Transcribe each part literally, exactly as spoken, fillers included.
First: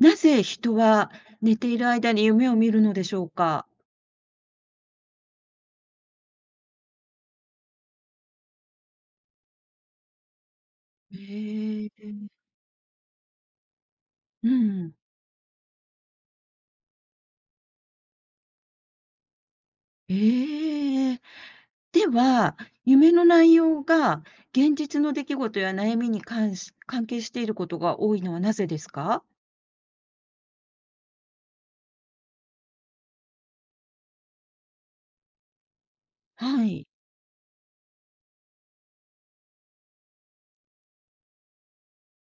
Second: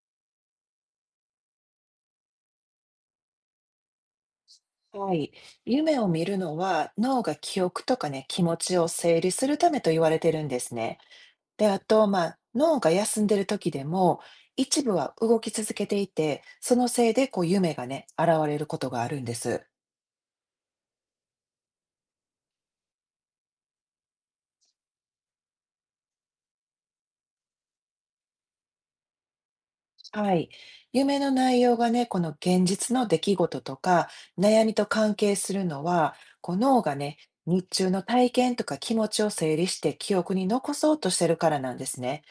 なぜ人は寝ている間に夢を見るのでしょうか？はい。夢を見るのは脳が記憶とかね、気持ちを整理するためと言われてるんですね。で、あえと、まえ。あ、脳が休んでる時でも、う一部ん。は動き続けていて、そのせいでこう夢がね、現れることがあるんです。ええ。では、夢の内容が現実の出来事や悩みに関し関係していることが多いのはなぜですか？はい。夢の内容がね、この現実の出来事とか悩みと関係するのは、こうは脳い。がね、日中の体験とか気持ちを整理して記憶に残そうとしてるからなんですね。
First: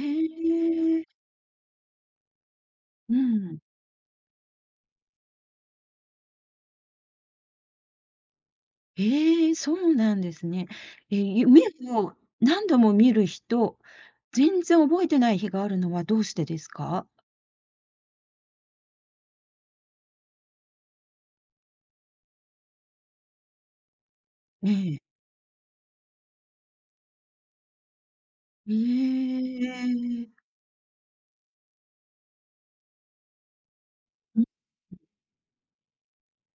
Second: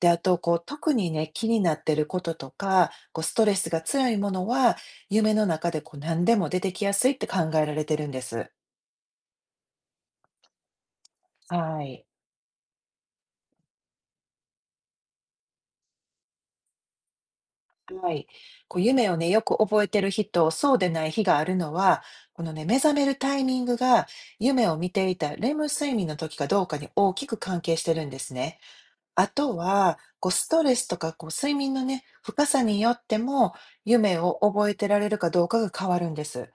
で、あと、こう、特え。にね、気になってることとか、うこう、ストレん。スが強いものは、夢の中で、こう、何でも出てきやすいって考えられてるんです。ええ、そうなんですね。え、夢はい。を何度も見る日と、全然覚えてない日があるのはどうしてですか？はい。こう、夢をね、よく覚えてる日と、そうでない日があるのは、このね、目覚めるタイミングが、夢えを見てえ。いたレム睡眠の時かどうかに大きく関係してるんですね。あえとは、こう、え。ストレスとか、こう、睡眠のね、深さによっても、夢を覚えてられるかどうかが変わるんです。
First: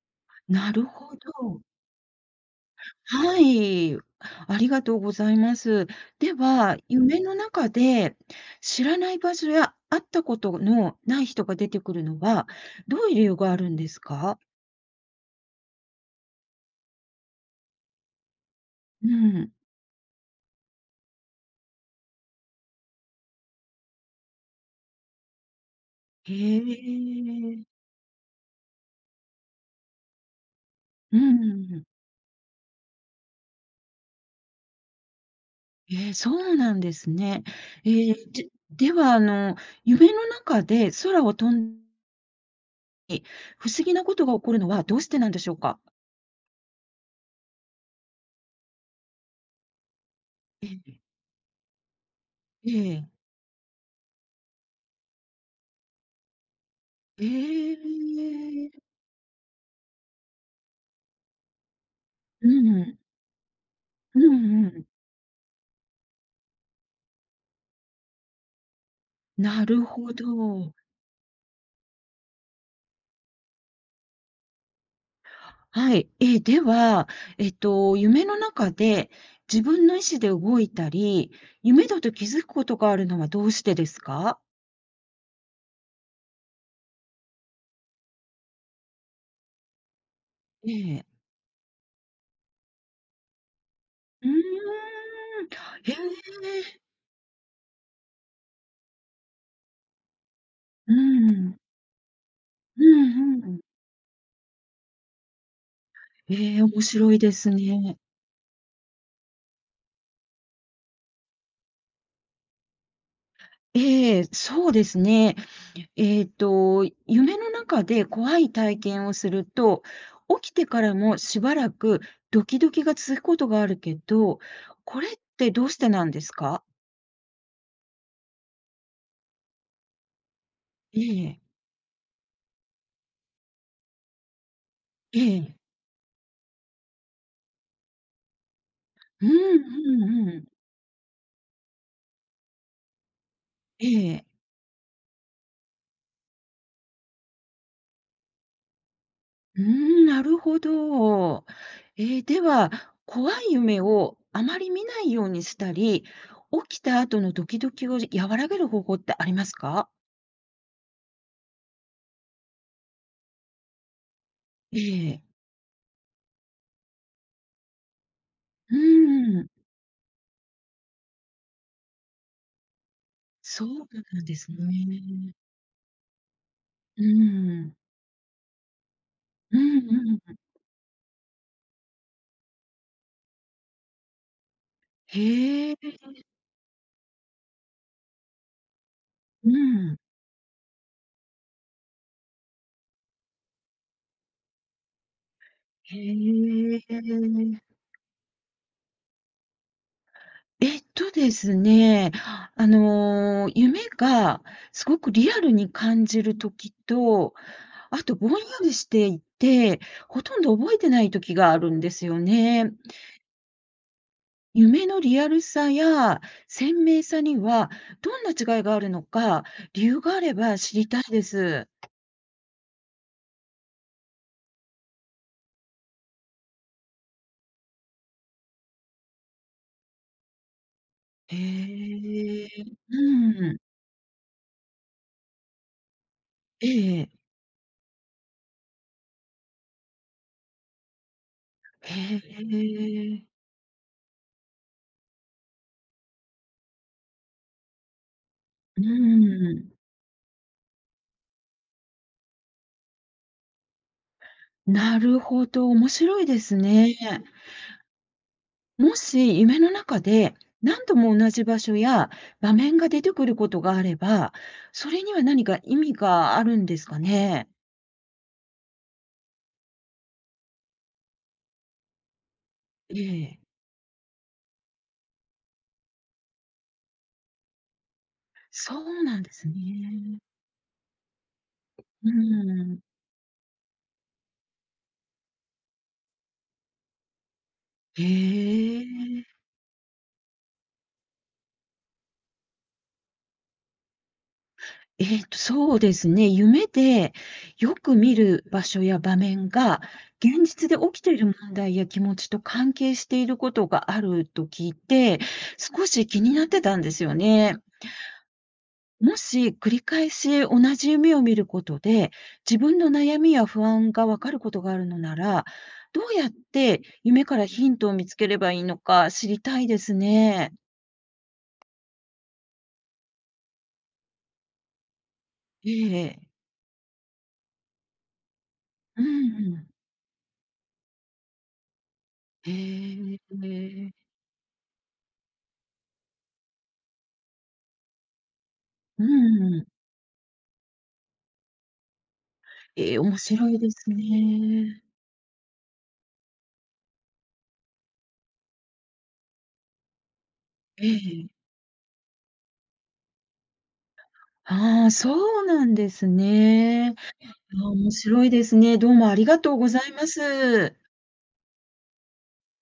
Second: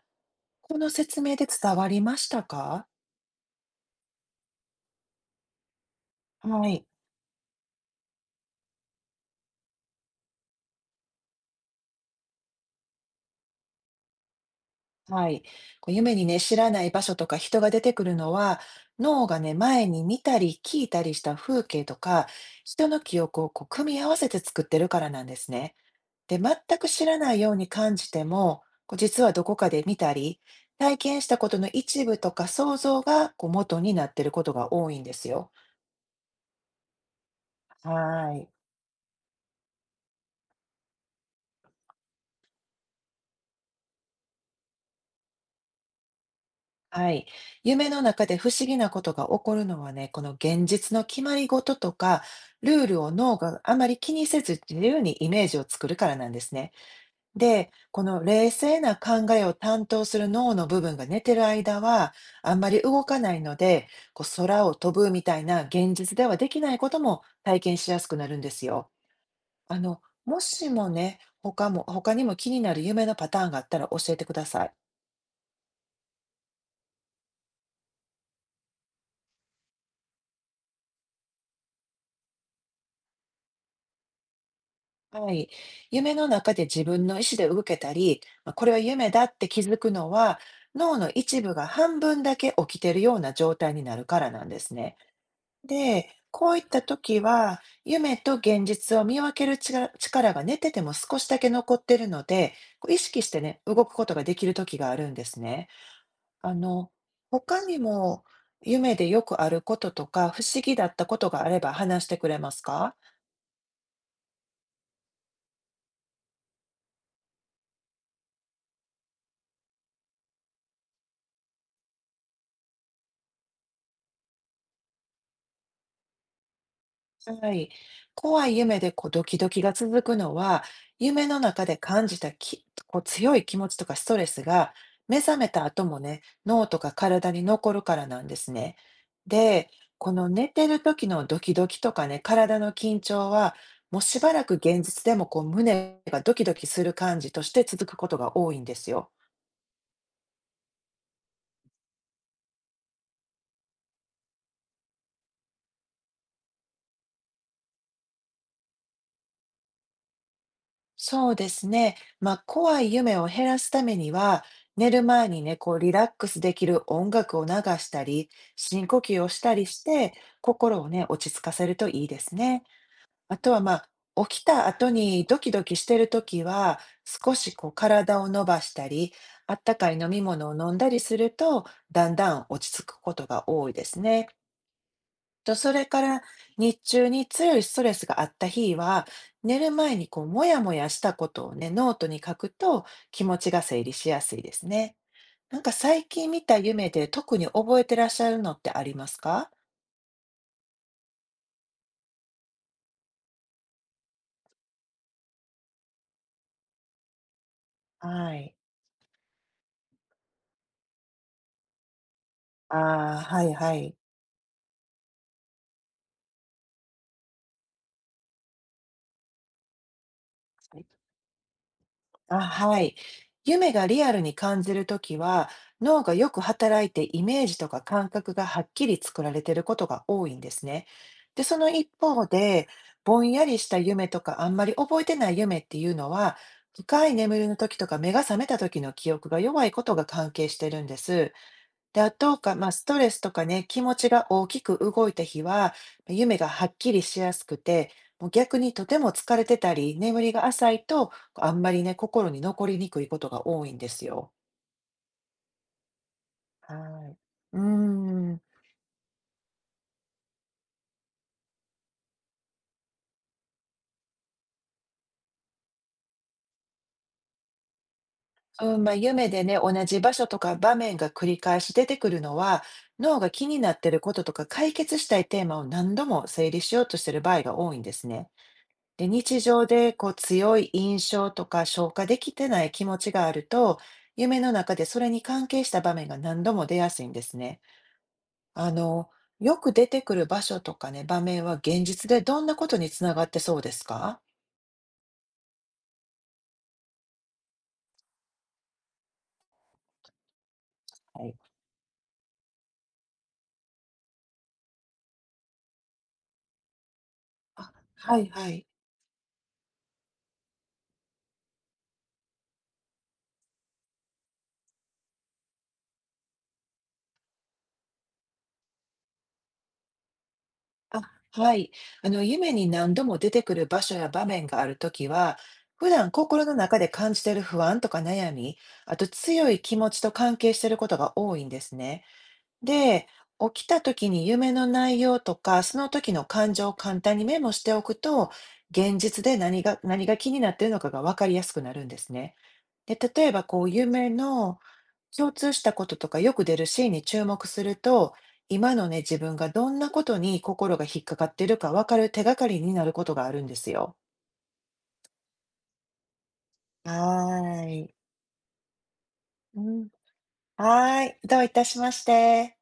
なこるのほ説明でど。伝わりましたか？はい。ありがとうございます。ではは、い、夢の中で知らない場所や会ったことのない人が出てくるのは、どういう理由があるんですか？はい。こう夢にね、知らない場所とか人が出てくるのは、う脳がん。ね、前に見たり聞いたりした風景とか、人の記憶をこう組み合わせて作ってるからなんですね。へで、全く知らないようにえ。感じても、こう実はどこかで見たり、体う験したことのん。一部とか想像がこう元になってることが多いんですよ。えーそうなんですね。はええ、い。ででは、あの、夢の中で空を飛んで、不思議なことが起こるのはどうしてなんでしょうか？はい。夢の中で不思議なことが起こるのはね、この現え実え。の決まり事とか、えルールえ。を脳があまり気にせず自由にイメージを作るからなんですね。えで、この冷静え。な考えを担当する脳の部分が寝てる間は、うあんまりん。動かないので、うこうん空うをん。飛ぶみたいな現実ではできないことも体験しやすくなるんですよ。なあるの、ほもしど。もね、他も、他にも気になる夢のパターンがあったら教えてください。はい。えー、では、えっと、夢の中で自分の意思で動いたり、夢だと気づくことがあるのはどうしてですか？はい。夢の中で自分の意思で動けたり、まあこれは夢だって気づくのは、え脳え。の一部が半分だけ起きてるような状態になるかうらーなんですね。ん。へで、こういっえ。た時は、夢と現実を見分ける力力が寝ててうも少しだけん。残ってるので、うこう意識してんうん。ね、動くことができる時があるんですね。あええ、面の、白いです他にね。も夢でよくあることとか、不思議だったことがあれば話してくれますか。ええ、そうですね。えっと、夢の中で怖い体験をすると、起きてからもしばらくドキドキが続くことがあるけど、これってどうしてなんですか？はい。怖い夢でこうドキドキが続くのは、え夢のえ、中で感じたき、こう強い気持ちとかストレスが目え覚めえ。た後もね、脳とか体に残るからなんですね。うんで、うこのんう寝ん。てる時のドキドキとかね、体の緊張は、えもうしえ。ばらく現実でもこう胸がドキドキする感じとして続くことが多いんですよ。うーん、なるほど。えーでは、怖い夢をあまり見ないようにしたり、起きた後のドキドキを和らげる方法ってありますか？そうですね。まあ、怖い夢を減らすためには、え寝るえ。前にね、こうリラックスできる音楽を流したり、う深呼吸をしーん。たりして、心をね、落ち着かせるといいですね。あとはそうまなんあ、で起きすた後にね。ドキドキしてるときは、う少しーこうん。体を伸ばしたり、あうったんかい飲みうん。物を飲んだりすると、だんだん落ち着くことが多いですね。と、へそえ、れから日中に強いストレスがあった日は、う寝る前ん。にこう、もやもやしたことをね、ノートに書くと気持ちが整理しやすいですね。なんか最近見たへ夢で特にえ。覚えてらっしゃるのってありますか？えっとですね、あの、夢がすごくリアルに感じる時と、あとぼんはやい。りしていて、ほとんど覚えてない時があるんですよね。ああ、はいはい。夢のリアルさや鮮明さには、どんな違いがあるのか、理由があれば知りたいです。あ、はい。夢がリアルに感じるときは、脳がよく働いてイメージとか感覚がはっきり作られていることが多いんですね。へで、その一方え。で、ぼんやうりん。した夢とかあんまり覚えてない夢っていうのは、え深え。い眠りの時とか目が覚めた時の記憶が弱いことが関係してるんです。で、あへとか、まあ、ストレスとえ。かね、気持ちが大きく動いた日は、夢がはっきりしやすくて、もう逆にうーとても疲れてん、たり、眠りが浅いと、あんまりね、心に残りにくいことが多いんですよ。なるほど、面白いですはね。い。うーん。もし夢の中で何度も同じ場所や場面が出てくることがあれば、それには何か意味があるんですかね？うん、まあ、夢でね、同じ場所とか場面が繰り返し出てくるのは、え脳がえ。気になってることとか解決したいテーマを何度も整理しようとしてる場合が多いんですね。そうで、なんで日す常でこうね。強い印象とか消化うーできてないん。気持ちがあると、夢の中でそれに関係した場面が何度も出やすいんですね。へあの、え。よく出てくる場所とかね、場面は現実でどんなことにつながってそうですか。えっと、そうですね。夢でよく見る場所や場面が、現実で起きていはるい。問題や気持ちと関係していることがあると聞いて、少し気になってたんですよね。はいはい。もし繰り返し同じ夢を見ることで、自分の悩みや不安がわかることがあるのなら、どうやって夢からヒントを見つければいいのか知りたいですね。あ、はい。あの、夢に何度も出てくる場所や場面があるときは、え普段え。心の中で感じている不安とか悩み、あうんとう強いん。気持ちと関係していることが多いんですね。で、へ起きたえ。時に夢の内容とか、その時の感情を簡単にメモしておくと、現う実でんう何ん、が、何が気になっているのかが分かりやすくなるんですね。えで、え、面例えば白いこでうす夢のね。共通したこととかよく出るシーンに注目すると、今のね、自分がどんなことに心がえ引っかかえ。っているか分かる手がかりになることがあるんですよ。ああ、そうなんですね。はあーあ、面い。白いですね。どうもありがとううござん、います。はーい、どういたしまして。